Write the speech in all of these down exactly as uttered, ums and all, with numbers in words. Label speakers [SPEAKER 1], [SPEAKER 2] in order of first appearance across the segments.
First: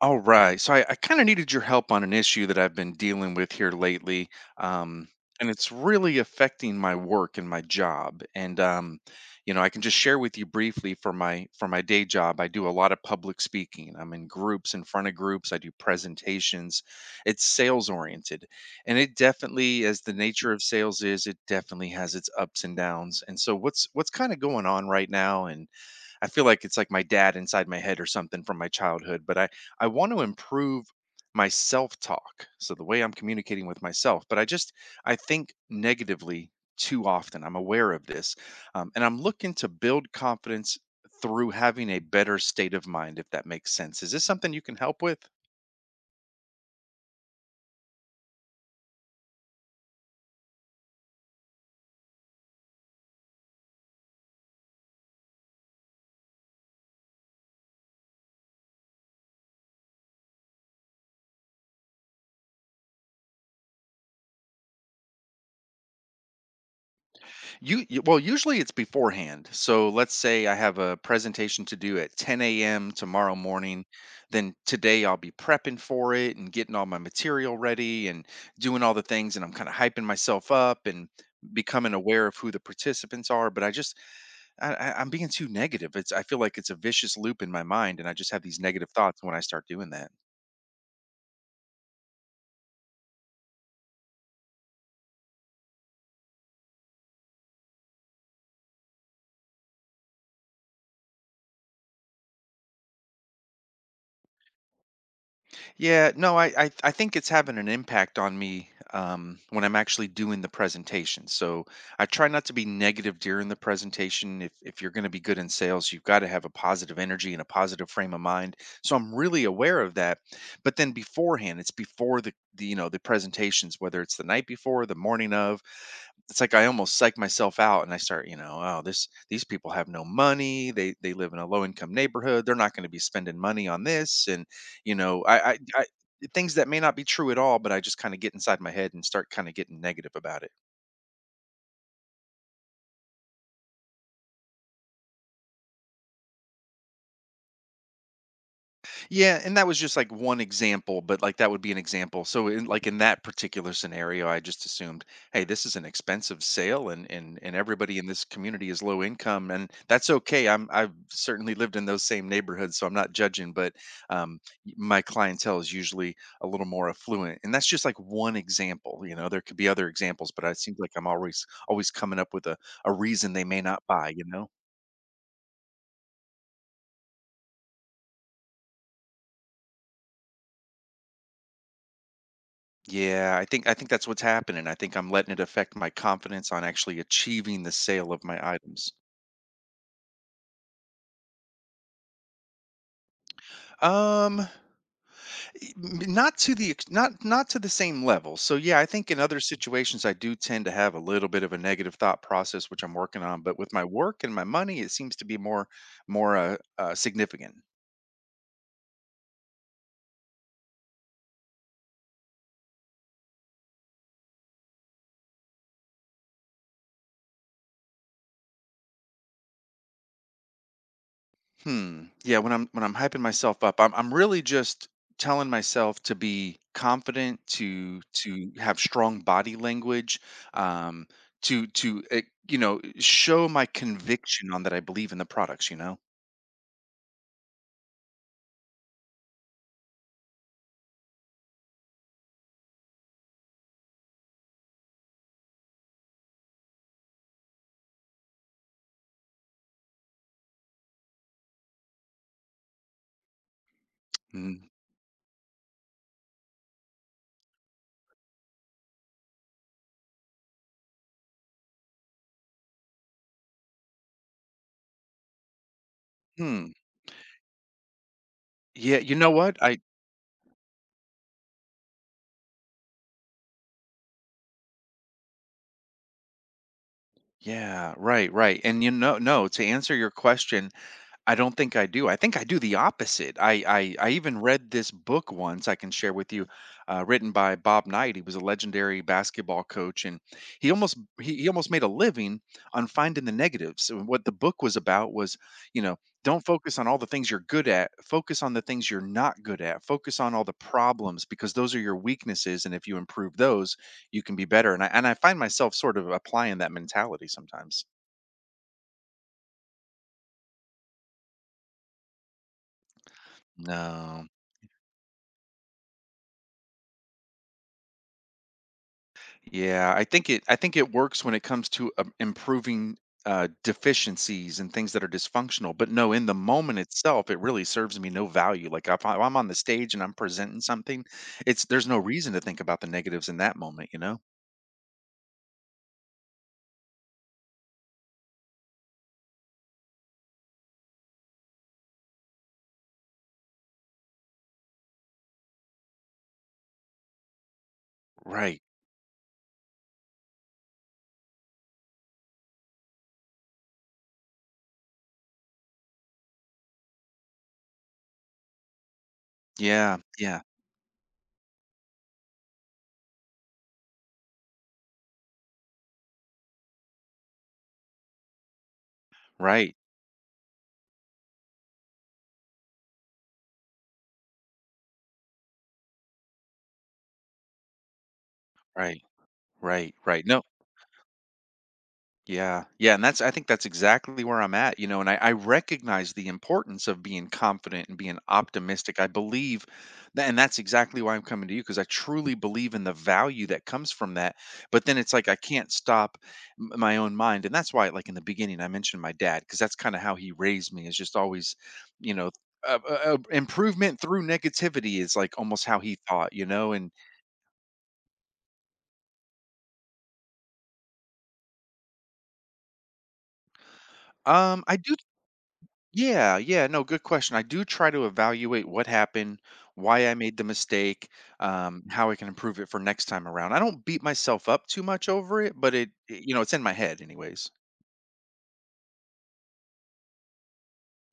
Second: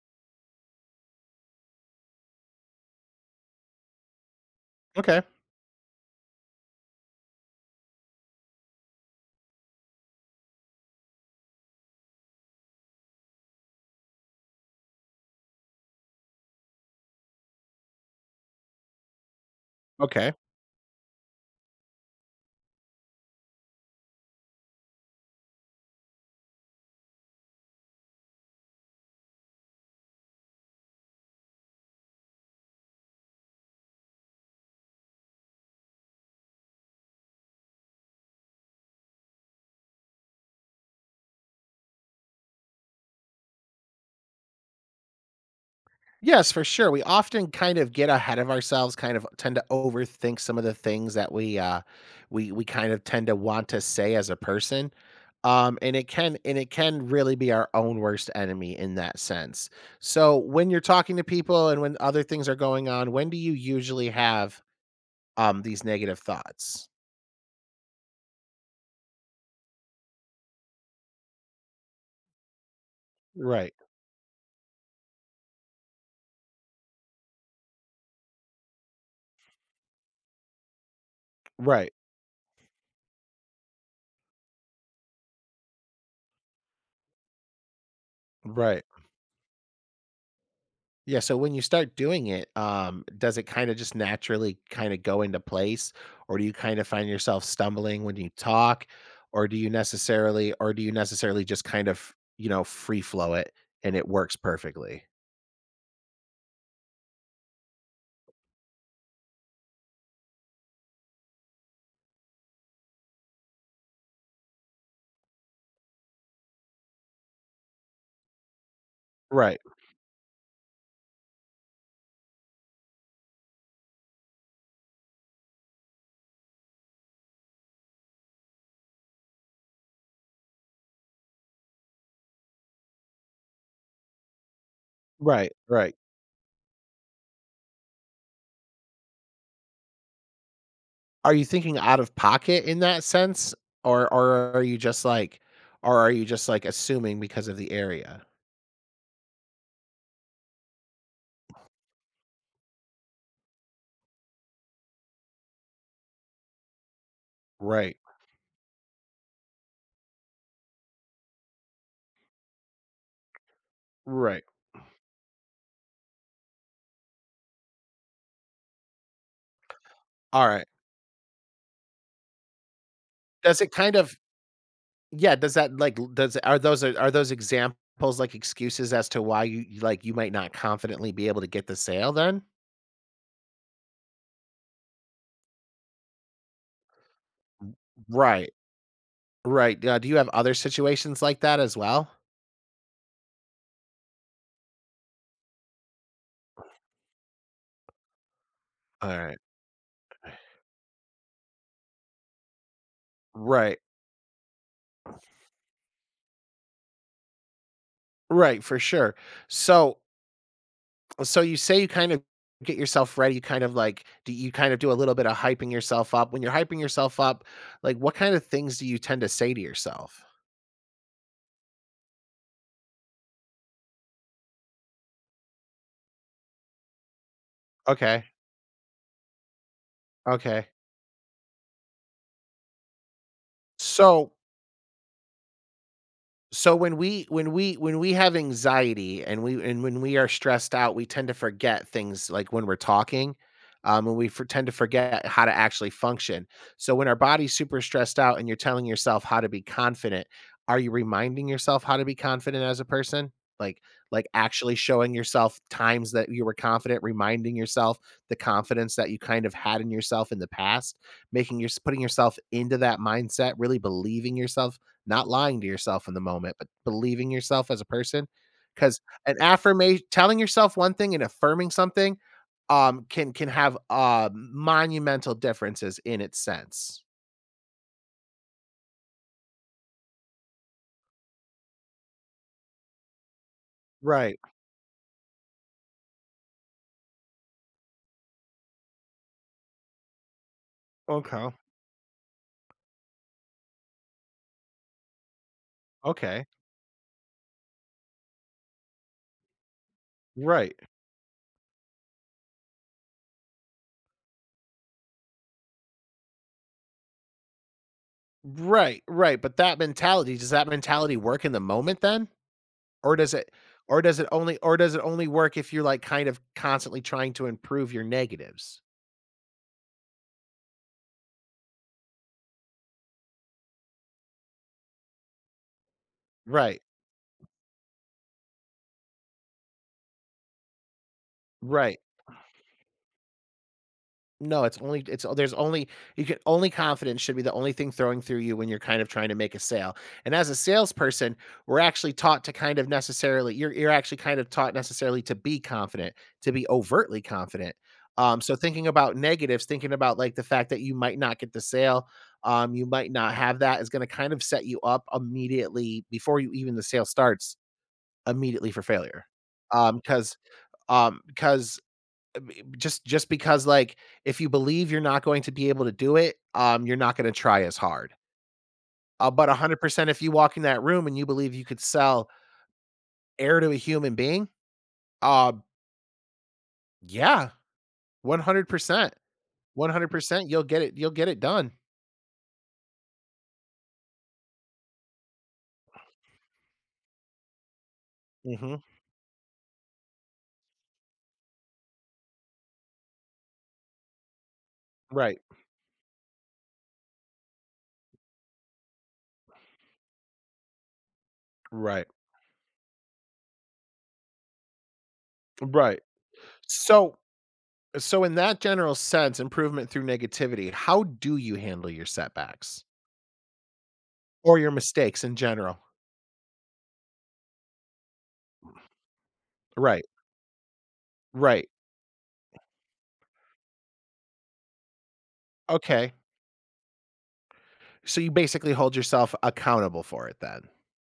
[SPEAKER 1] All right. So I, I kind of needed your help on an issue that I've been dealing with here lately. Um,
[SPEAKER 2] Okay.
[SPEAKER 1] and it's really affecting my work and my job. And um, you know, I can just share with you briefly for my for my day job, I do a lot of public speaking. I'm in groups, in front of groups, I do presentations. It's sales oriented. And it definitely, as the
[SPEAKER 2] Okay.
[SPEAKER 1] nature of sales is, it definitely has its ups and downs. And so what's what's kind of going on right now, and I feel like it's like my dad inside my head or something from my childhood, but I I want to improve my self-talk. So the way I'm communicating with myself, but I just I think negatively too often. I'm aware of this. Um, and I'm looking to build confidence through having a better state of mind, if that makes sense. Is this something you can help with?
[SPEAKER 2] Yes, for sure. We often kind of get ahead of ourselves, kind of tend to overthink some of the things that we uh we we kind of tend to want to say as a person. Um and it can and it can really be our own worst enemy in that sense. So when you're talking to people and when other things are going on, when do you usually have um these negative thoughts?
[SPEAKER 1] You you- well, usually it's beforehand. So let's say I have a presentation to do at ten a m tomorrow
[SPEAKER 2] Right.
[SPEAKER 1] morning. Then today I'll be prepping for it and getting all my material ready and doing all the things. And I'm kind of hyping myself up and
[SPEAKER 2] Right.
[SPEAKER 1] becoming aware of who the participants are. But I just I, I- I'm being too negative. It's I feel like it's a vicious loop in my mind, and I just have these
[SPEAKER 2] Right.
[SPEAKER 1] negative thoughts when I start doing that.
[SPEAKER 2] Yeah, so when you start doing it, um, does it kinda just naturally kinda go into place, or do you kinda find yourself stumbling when you talk, or do you necessarily or do you necessarily just kind of, you know, free flow it and it works perfectly?
[SPEAKER 1] Yeah, no, I, I I think it's having an impact on me um, when I'm actually doing the presentation. So I try not to be negative during the presentation. If if you're going to be good in sales, you've got to have a positive energy and a positive frame of mind. So I'm really
[SPEAKER 2] Right,
[SPEAKER 1] aware of that. But then beforehand, it's before the, the you know the presentations, whether it's the night before, the morning of, it's like I almost psych myself out, and I start, you know, oh, this these people have no money. They they live in a low income neighborhood. They're not going to be spending money on this, you know
[SPEAKER 2] right,
[SPEAKER 1] I I, I
[SPEAKER 2] right.
[SPEAKER 1] Things that may not be true at all, but I just kind of get inside my head and start kind of getting negative about it.
[SPEAKER 2] Are you thinking out of pocket in that sense, or or are you just like or are you just, like, assuming because of the area?
[SPEAKER 1] Yeah, and that was just like one example, but like that would be an example. So in like in that particular scenario, I just assumed, hey, this is an expensive sale, and and and
[SPEAKER 2] Right,
[SPEAKER 1] everybody in this community is low income, and that's okay. I'm I've certainly lived in those same neighborhoods, so I'm not judging, but um
[SPEAKER 2] right.
[SPEAKER 1] y- my clientele is usually a little more affluent. And that's just like one example, you know. There could be other examples, but it
[SPEAKER 2] Alright.
[SPEAKER 1] seems like I'm always always coming up with a a reason they
[SPEAKER 2] Does
[SPEAKER 1] may
[SPEAKER 2] it
[SPEAKER 1] not
[SPEAKER 2] kind
[SPEAKER 1] buy,
[SPEAKER 2] of
[SPEAKER 1] you know.
[SPEAKER 2] Yeah, does that like l does are those uh, are those examples, like, excuses as to why you you like, you might not confidently be able to get the sale then?
[SPEAKER 1] Yeah, I think I think that's what's happening. I think I'm letting it affect my confidence on actually achieving the sale of my
[SPEAKER 2] Right,
[SPEAKER 1] items.
[SPEAKER 2] right. Yeah, do you have other situations like that as well?
[SPEAKER 1] Um, y- m- not to the ex- not not to the same level. So yeah, I think in
[SPEAKER 2] Alright.
[SPEAKER 1] other situations I do tend to have a little bit of a negative thought process, which I'm working on. But
[SPEAKER 2] Right,
[SPEAKER 1] with
[SPEAKER 2] right.
[SPEAKER 1] my work and my money, it seems to be more more uh, uh, significant.
[SPEAKER 2] Right, for sure. So so you say you kind of get yourself ready, you kind of, like, do you kind of do a little bit of hyping yourself up? When you're hyping yourself up, like, what kind of things do you tend to say to yourself?
[SPEAKER 1] Hmm. Yeah, when I'm when I'm hyping myself up, I'm I'm really just telling myself to be confident, to
[SPEAKER 2] Okay,
[SPEAKER 1] to have strong body language,
[SPEAKER 2] okay.
[SPEAKER 1] um, to to uh, you know show my
[SPEAKER 2] So
[SPEAKER 1] conviction on that I believe in the products. You know.
[SPEAKER 2] So when we when we when we have anxiety and we and when we are stressed out, we tend to forget things like when we're talking, um, and we for tend to forget how to actually function. So when our body's super stressed out and you're telling yourself how to be confident, are you reminding yourself how to be confident as a person? Like like
[SPEAKER 1] Mm.
[SPEAKER 2] actually showing yourself times that you were confident, reminding yourself the confidence that you kind of had in yourself in the past, making your putting yourself into that mindset, really believing yourself not lying to yourself in the moment, but
[SPEAKER 1] Hmm.
[SPEAKER 2] believing yourself as a person,
[SPEAKER 1] Yeah.
[SPEAKER 2] because
[SPEAKER 1] You know
[SPEAKER 2] an
[SPEAKER 1] what? I.
[SPEAKER 2] affirmation telling yourself one thing and affirming something, um, can can have, uh, monumental differences in its sense.
[SPEAKER 1] Yeah. Right. Right. And you know, no. To answer your question, I don't think I do. I think I do the opposite. I I, I
[SPEAKER 2] Right.
[SPEAKER 1] even read this book once. I can share with you, uh, written by Bob Knight. He was a legendary basketball coach, and he almost he, he
[SPEAKER 2] Okay.
[SPEAKER 1] almost made a living on finding the negatives. And what the book was about was, you know,
[SPEAKER 2] Okay.
[SPEAKER 1] don't focus on all the things you're good at. Focus on the things you're not good at. Focus on all the
[SPEAKER 2] Right.
[SPEAKER 1] problems, because those are your weaknesses, and if you improve those, you can be better. And I and I find myself sort of applying that mentality sometimes.
[SPEAKER 2] Right, right, but that mentality does that mentality work in the moment then? Or does it or does it
[SPEAKER 1] No.
[SPEAKER 2] only or does it only work if you're, like, kind of constantly trying to improve your negatives?
[SPEAKER 1] Yeah, I think it I think it works when it comes to um, improving uh, deficiencies and things that are dysfunctional. But no, in the moment
[SPEAKER 2] Right.
[SPEAKER 1] itself, it really serves me no value. Like if I- I'm on the stage and I'm presenting something, it's there's
[SPEAKER 2] Right.
[SPEAKER 1] no reason to think about the negatives in that moment, you know?
[SPEAKER 2] No, it's only it's oh, there's only you can only confidence should be the only thing throwing through you when you're kind of trying to make a sale. And as a salesperson, we're actually taught to kind of necessarily you're you're actually kind of taught necessarily to be confident, to be overtly confident. Um, so
[SPEAKER 1] Right.
[SPEAKER 2] thinking about negatives, thinking about like the fact that you might not get the sale, um, you might not have that is going to kind of set you up immediately before you even the sale starts immediately for failure. Um,
[SPEAKER 1] Yeah.
[SPEAKER 2] because
[SPEAKER 1] Yeah.
[SPEAKER 2] um, because just just because like if you believe you're not going to be able to do it, um, you're not going to try as hard. Uh, but
[SPEAKER 1] Right.
[SPEAKER 2] one hundred percent if you walk in that room and you believe you could sell air to a human being, uh, yeah,
[SPEAKER 1] Right.
[SPEAKER 2] one hundred percent.
[SPEAKER 1] Right. Right. No.
[SPEAKER 2] one hundred percent you'll get it you'll get it done.
[SPEAKER 1] Yeah. Yeah. And that's, I think that's exactly where I'm at, you know, and I, I recognize the importance of being confident and being
[SPEAKER 2] Mhm.
[SPEAKER 1] optimistic. I believe that, and that's exactly why I'm coming to you, because I truly believe in the value that comes from that. But then it's like I
[SPEAKER 2] Right.
[SPEAKER 1] can't stop m- my own mind. And that's why, like in the beginning, I mentioned my dad, because that's kind of how he raised me, is just always,
[SPEAKER 2] Right.
[SPEAKER 1] you know, uh, uh, uh, improvement through negativity is like almost how he
[SPEAKER 2] Right.
[SPEAKER 1] thought, you know, and
[SPEAKER 2] So so in that general sense, improvement through negativity, how do you handle your setbacks or
[SPEAKER 1] um,
[SPEAKER 2] your
[SPEAKER 1] I do.
[SPEAKER 2] mistakes in general?
[SPEAKER 1] Yeah, yeah, no, good question. I do try to evaluate what happened,
[SPEAKER 2] Right.
[SPEAKER 1] why I made the mistake,
[SPEAKER 2] Right.
[SPEAKER 1] um, how I can improve it for next time around. I don't beat myself up too much over it, but it,
[SPEAKER 2] Okay.
[SPEAKER 1] it- you know, it's in my head anyways.
[SPEAKER 2] So you basically hold yourself accountable for it then?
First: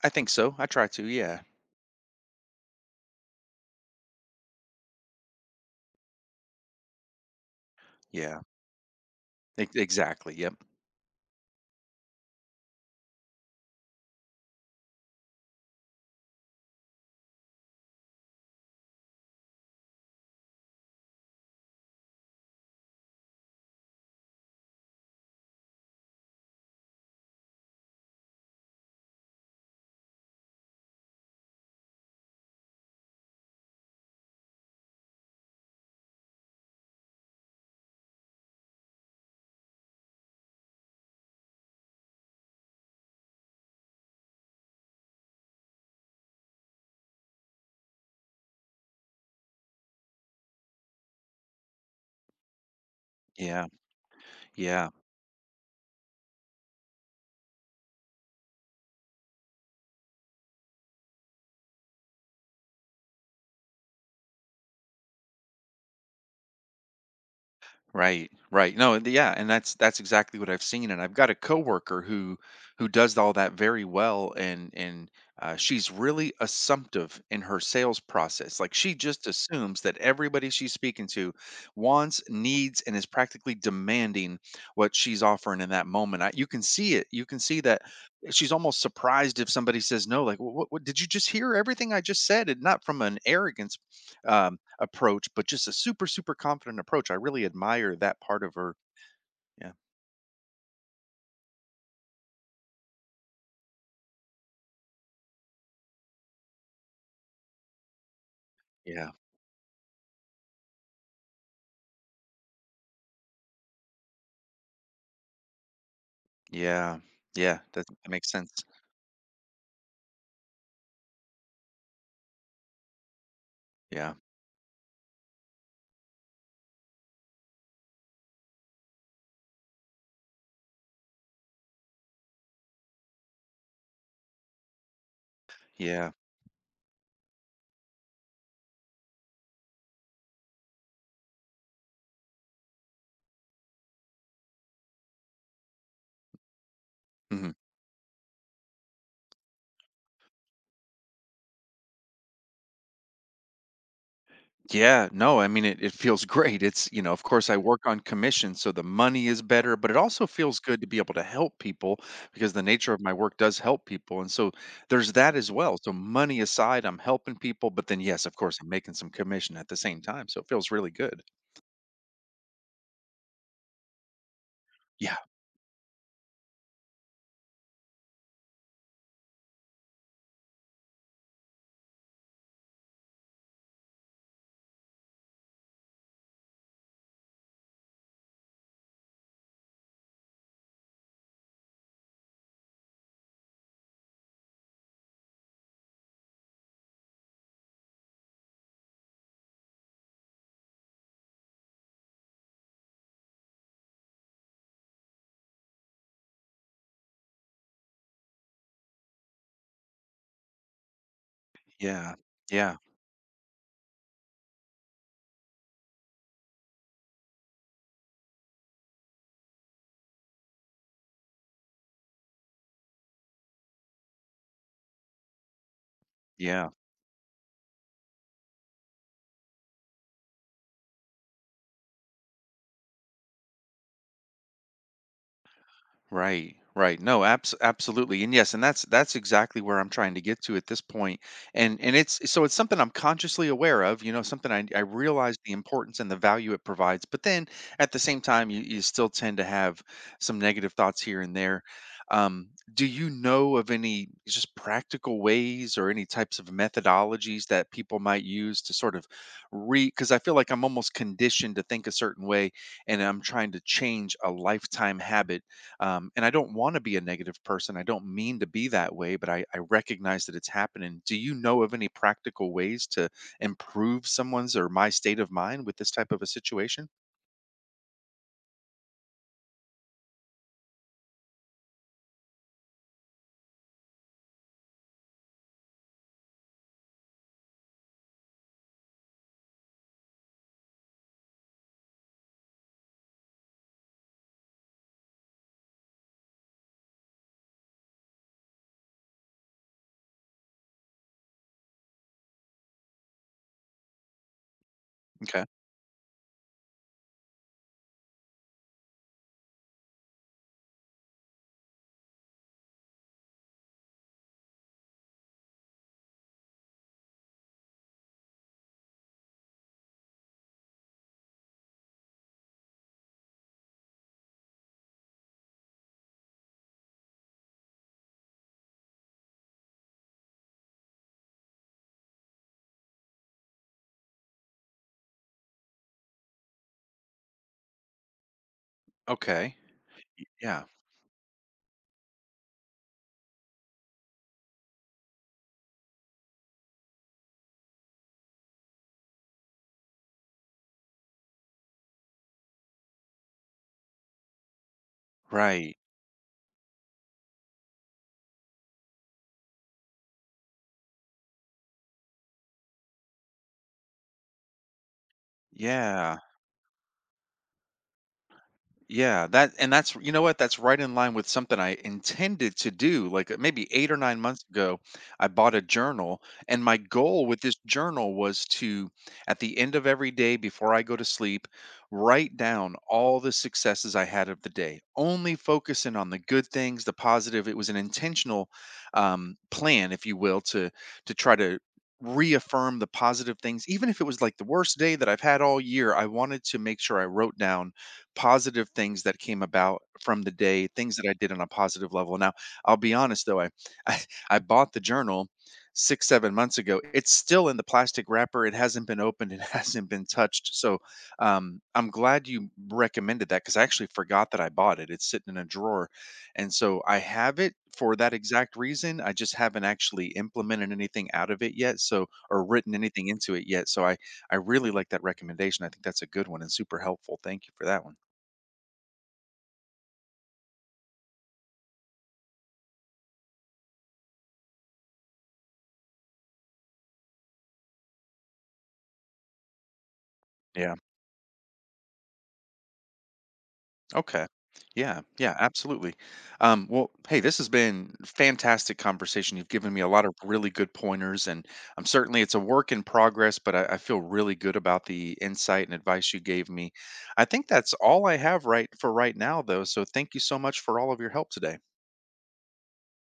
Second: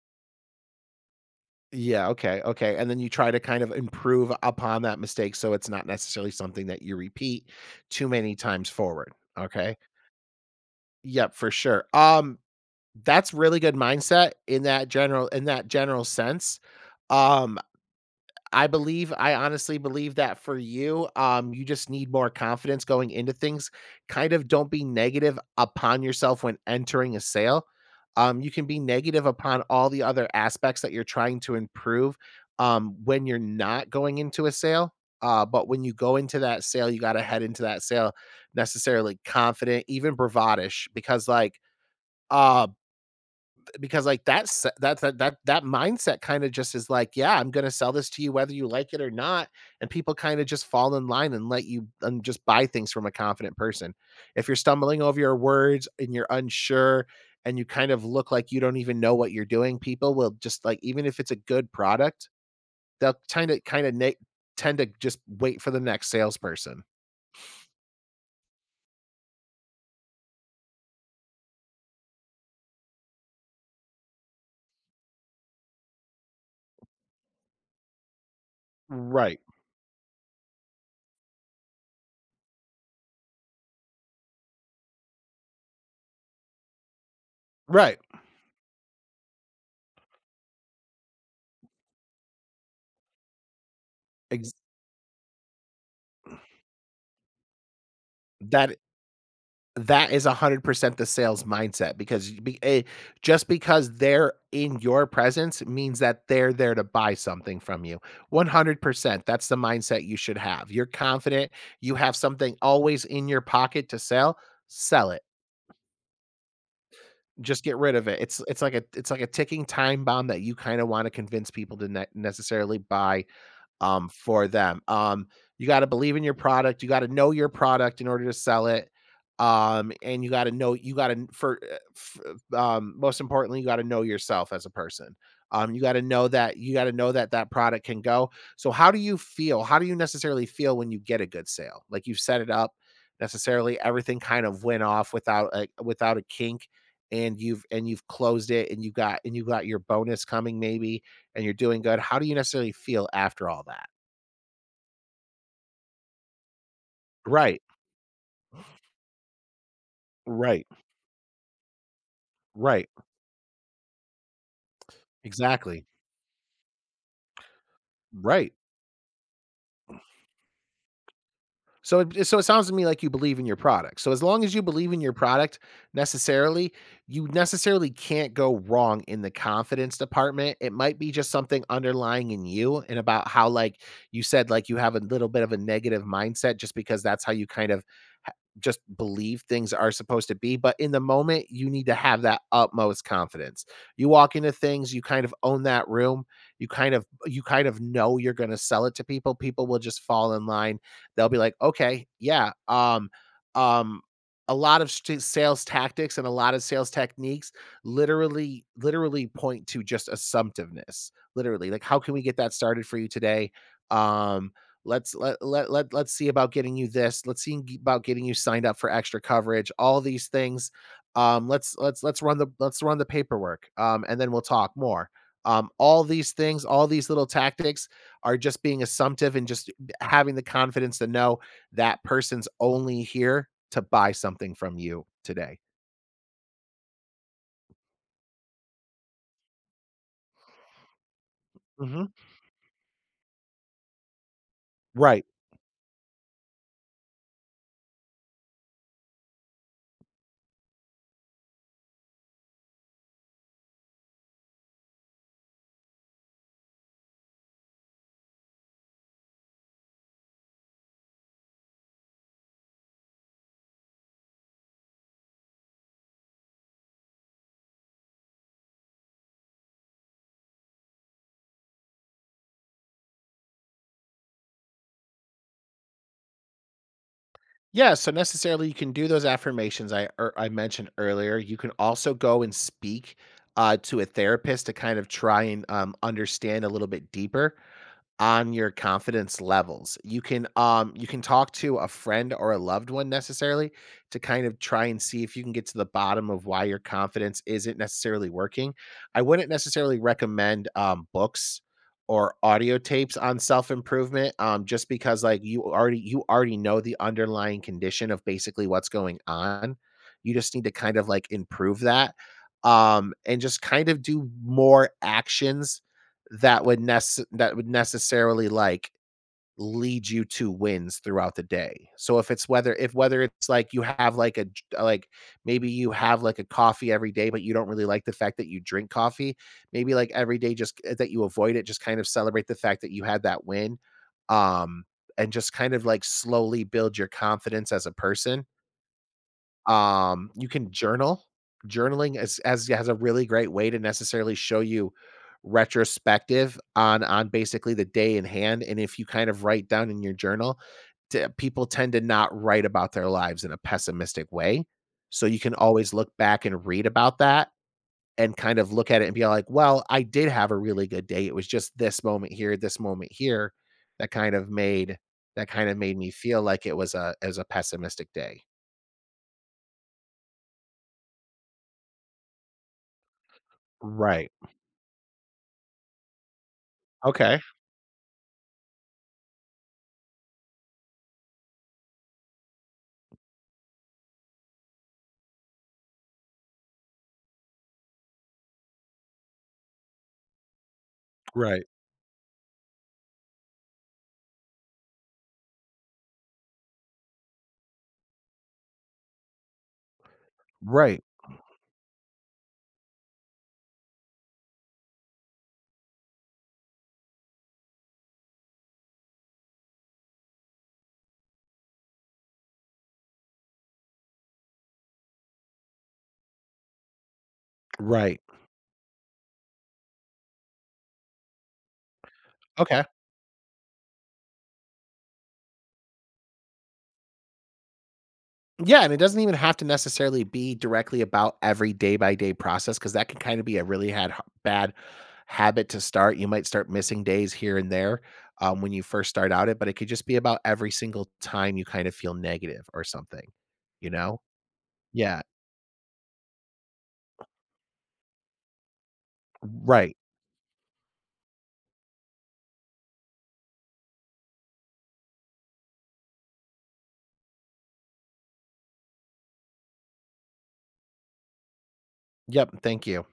[SPEAKER 1] I think so. I try to. Yeah.
[SPEAKER 2] Yeah, okay, okay, and then you try to kind of improve upon that mistake so it's not necessarily something that you repeat too many
[SPEAKER 1] Yeah.
[SPEAKER 2] times forward,
[SPEAKER 1] e-
[SPEAKER 2] okay?
[SPEAKER 1] Exactly. Yep.
[SPEAKER 2] Yep, for sure. Um, that's really good mindset in that general in that general sense. Um I believe I honestly believe that for you, um, you just need more confidence going into things. Kind of don't be negative upon yourself when entering a sale. Um, you can be negative upon all the other aspects that you're trying to improve um, when you're not going into a sale. Uh, but when you go into that sale, you got to head into that sale necessarily confident, even bravadish, because like uh, because like that's that that that that mindset kind of just is like, yeah, I'm gonna sell this to you whether you like it or not, and people kind of just fall in line and let you and just buy things from a confident
[SPEAKER 1] Yeah.
[SPEAKER 2] person. If you're
[SPEAKER 1] Yeah.
[SPEAKER 2] stumbling over your words and you're unsure and you kind of look like you don't even know what you're doing, people will just like even if it's a good product, they'll kind of kind of na- tend to just wait for the next salesperson.
[SPEAKER 1] Right, right. No, and yeah, and that's that's exactly what I've seen. And I've got a coworker who who does all that very well, and and uh, she's really assumptive in her sales process. Like she just
[SPEAKER 2] Right,
[SPEAKER 1] assumes that everybody she's speaking to wants, needs, and is practically demanding what she's offering in that moment. I, you can see it. You can see that
[SPEAKER 2] right.
[SPEAKER 1] she's almost surprised if somebody says no. Like, what, what did you just hear? Everything I just said, and not from an arrogance
[SPEAKER 2] Ex-
[SPEAKER 1] um, approach, but just a super, super confident approach. I really admire that part of
[SPEAKER 2] that
[SPEAKER 1] her. Yeah.
[SPEAKER 2] That is one hundred percent the sales mindset because you be eh, just because they're in your presence means that they're there to buy something from you.
[SPEAKER 1] Yeah.
[SPEAKER 2] one hundred percent, that's the mindset you should have. You're confident, you have something always in your pocket to sell, sell it.
[SPEAKER 1] Yeah. Yeah.
[SPEAKER 2] Just get
[SPEAKER 1] That,
[SPEAKER 2] rid of
[SPEAKER 1] that
[SPEAKER 2] it.
[SPEAKER 1] makes
[SPEAKER 2] It's
[SPEAKER 1] sense.
[SPEAKER 2] it's like a it's like a ticking time bomb that you kinda wanna convince people to ne necessarily buy um,
[SPEAKER 1] Yeah.
[SPEAKER 2] for them. Um, you got to believe in your product. You got to know your product in order to sell it. Um, and you got to know, you got to, for, uh, um, most importantly, you got to know yourself as a person. Um, you got to
[SPEAKER 1] Yeah.
[SPEAKER 2] know that, you got to know that that product can go. So, how do you feel? How do you necessarily feel when you get a good sale? Like you've set it up necessarily, everything kind of went off without a, without a kink and
[SPEAKER 1] Hmm.
[SPEAKER 2] you've and you've closed it and you got and you got your bonus coming maybe and you're doing good, how do you necessarily feel after all that?
[SPEAKER 1] Yeah. No, I mean, it, it feels great. It's, you know, of course, I
[SPEAKER 2] Right,
[SPEAKER 1] work on commission, so the money is better, but it also feels
[SPEAKER 2] right,
[SPEAKER 1] good to be able to help people, because the
[SPEAKER 2] right,
[SPEAKER 1] nature of my work does help people. And so there's that as well.
[SPEAKER 2] exactly,
[SPEAKER 1] So, money aside, I'm helping people, but then, yes, of
[SPEAKER 2] right.
[SPEAKER 1] course, I'm making some commission at the same time. So it feels really good.
[SPEAKER 2] So it so it sounds to me like you believe in your product. So as long as you believe in your
[SPEAKER 1] Yeah.
[SPEAKER 2] product necessarily, you necessarily can't go wrong in the confidence department. It might be just something underlying in you and about how like you said like you have a little bit of a negative mindset just because that's how you kind of ha- just believe things are supposed to be, but in the moment you need to have that utmost confidence. You walk into things, you kind of own that room, you kind of you kind of know you're going to sell it to people. People will just fall in line. They'll be like, "Okay, yeah." Um, um, a lot of st- sales tactics and a lot of sales techniques literally literally point to just assumptiveness, literally, like, "How can
[SPEAKER 1] Yeah.
[SPEAKER 2] we get that
[SPEAKER 1] Yeah.
[SPEAKER 2] started for you today? um let's let, let let let's see about getting you this. Let's see g- about getting you signed up for extra coverage, all these things. Um let's let's let's run the let's run the paperwork, um and then we'll talk more. Um all these things,
[SPEAKER 1] Yeah.
[SPEAKER 2] all these little tactics are just being assumptive and just having the confidence to know that person's only here to buy something from you today."
[SPEAKER 1] Right, right. No, abs- absolutely. And yes, and that's that's exactly where I'm trying to get to at this point. And and
[SPEAKER 2] Hmm.
[SPEAKER 1] it's so it's something I'm consciously aware of, you know, something I I
[SPEAKER 2] Right.
[SPEAKER 1] realize the importance and the value it provides. But then at the same time, you you still tend to have some negative thoughts here and there. Um, do you know of any just practical ways or any types of methodologies that people might use to sort of re because I feel like I'm almost conditioned to think a certain way, and I'm trying to change a lifetime habit, um, and I don't want to be a negative person. I don't mean to be that way, but I, I recognize that it's happening. Do you know of any practical ways to improve someone's or my state of mind with this type of a situation?
[SPEAKER 2] Yeah, so necessarily you can do those affirmations I er, I mentioned earlier. You can also go and speak uh, to a therapist to kind of try and um, understand a little bit deeper on your confidence levels. You can um you can talk to a friend or a loved one necessarily to kind of try and see if you can get to the bottom of why your confidence isn't necessarily working. I wouldn't necessarily recommend um books or audio tapes on self-improvement um just because like
[SPEAKER 1] Okay.
[SPEAKER 2] you already you already know the underlying condition of basically what's going on. You just need to kind of like improve that um and just kind of do more actions that would nece- that would necessarily like lead you to wins throughout the day. So if it's whether if whether it's like you have like a j- uh, like maybe you have like a coffee every day but you don't really like the fact that you drink coffee. Maybe like every day, just uh, that you avoid it, just kind of celebrate the fact that you had that win, um and just kind of like slowly build your confidence as a person.
[SPEAKER 1] Okay.
[SPEAKER 2] Um, you
[SPEAKER 1] Yeah.
[SPEAKER 2] can journal. Journaling is as has a really great way to necessarily show you retrospective on on basically the day in hand, and if you kind of write down in your journal, t people tend to not write about their lives in a pessimistic way, so you can
[SPEAKER 1] Right.
[SPEAKER 2] always look back and read about that and kind of look at it and be like, "Well, I did have a really good day. It was just this moment here, this moment here that kind of made that kind of made me
[SPEAKER 1] Yeah.
[SPEAKER 2] feel like it was a as a pessimistic day."
[SPEAKER 1] Yeah, that and that's, you know what? That's right in line with something I intended to do. Like uh, maybe eight or nine
[SPEAKER 2] Right.
[SPEAKER 1] months ago, I bought a journal, and my goal
[SPEAKER 2] Okay.
[SPEAKER 1] with this journal was to, at the end of every day before I go to sleep, write down all the successes I had of the day, only focusing on the good things, the positive. It was an intentional um, plan, if you will, to to try to
[SPEAKER 2] Right.
[SPEAKER 1] reaffirm the positive things, even if it was like the worst day that I've had all year. I wanted to make sure I wrote down positive things that came about from the day, things
[SPEAKER 2] Right.
[SPEAKER 1] that I did on a positive level. Now, I'll be honest though, I I, I bought the journal six, seven months ago. It's still in the plastic wrapper. It hasn't been opened. It hasn't been touched. So um, I'm glad you recommended that, because I actually forgot that I bought it. It's sitting in a drawer. And so I have it for that
[SPEAKER 2] Right.
[SPEAKER 1] exact reason. I just haven't actually implemented anything out of it yet. So, or written
[SPEAKER 2] Okay.
[SPEAKER 1] anything into it yet. So I, I really like that recommendation. I think that's a good one and super helpful. Thank you for that one.
[SPEAKER 2] Yeah, and it doesn't even have to necessarily be directly about every day by day process because that can kind of be a really had bad habit to start. You might start missing days here and there, um, when you first start out it, but it could just be about every
[SPEAKER 1] Yeah.
[SPEAKER 2] single time you kind of feel negative or something. You know?
[SPEAKER 1] Okay. Yeah.
[SPEAKER 2] Yeah.
[SPEAKER 1] Yeah. Absolutely. Um, well, hey, this has been fantastic conversation. You've given me a
[SPEAKER 2] Right.
[SPEAKER 1] lot of really good pointers, and I'm certainly it's a work in progress, but I, I feel really good about the insight and advice you gave me. I think that's all I have right for right now, though. So thank you so much for all of your help today.
[SPEAKER 2] Yep. Thank you.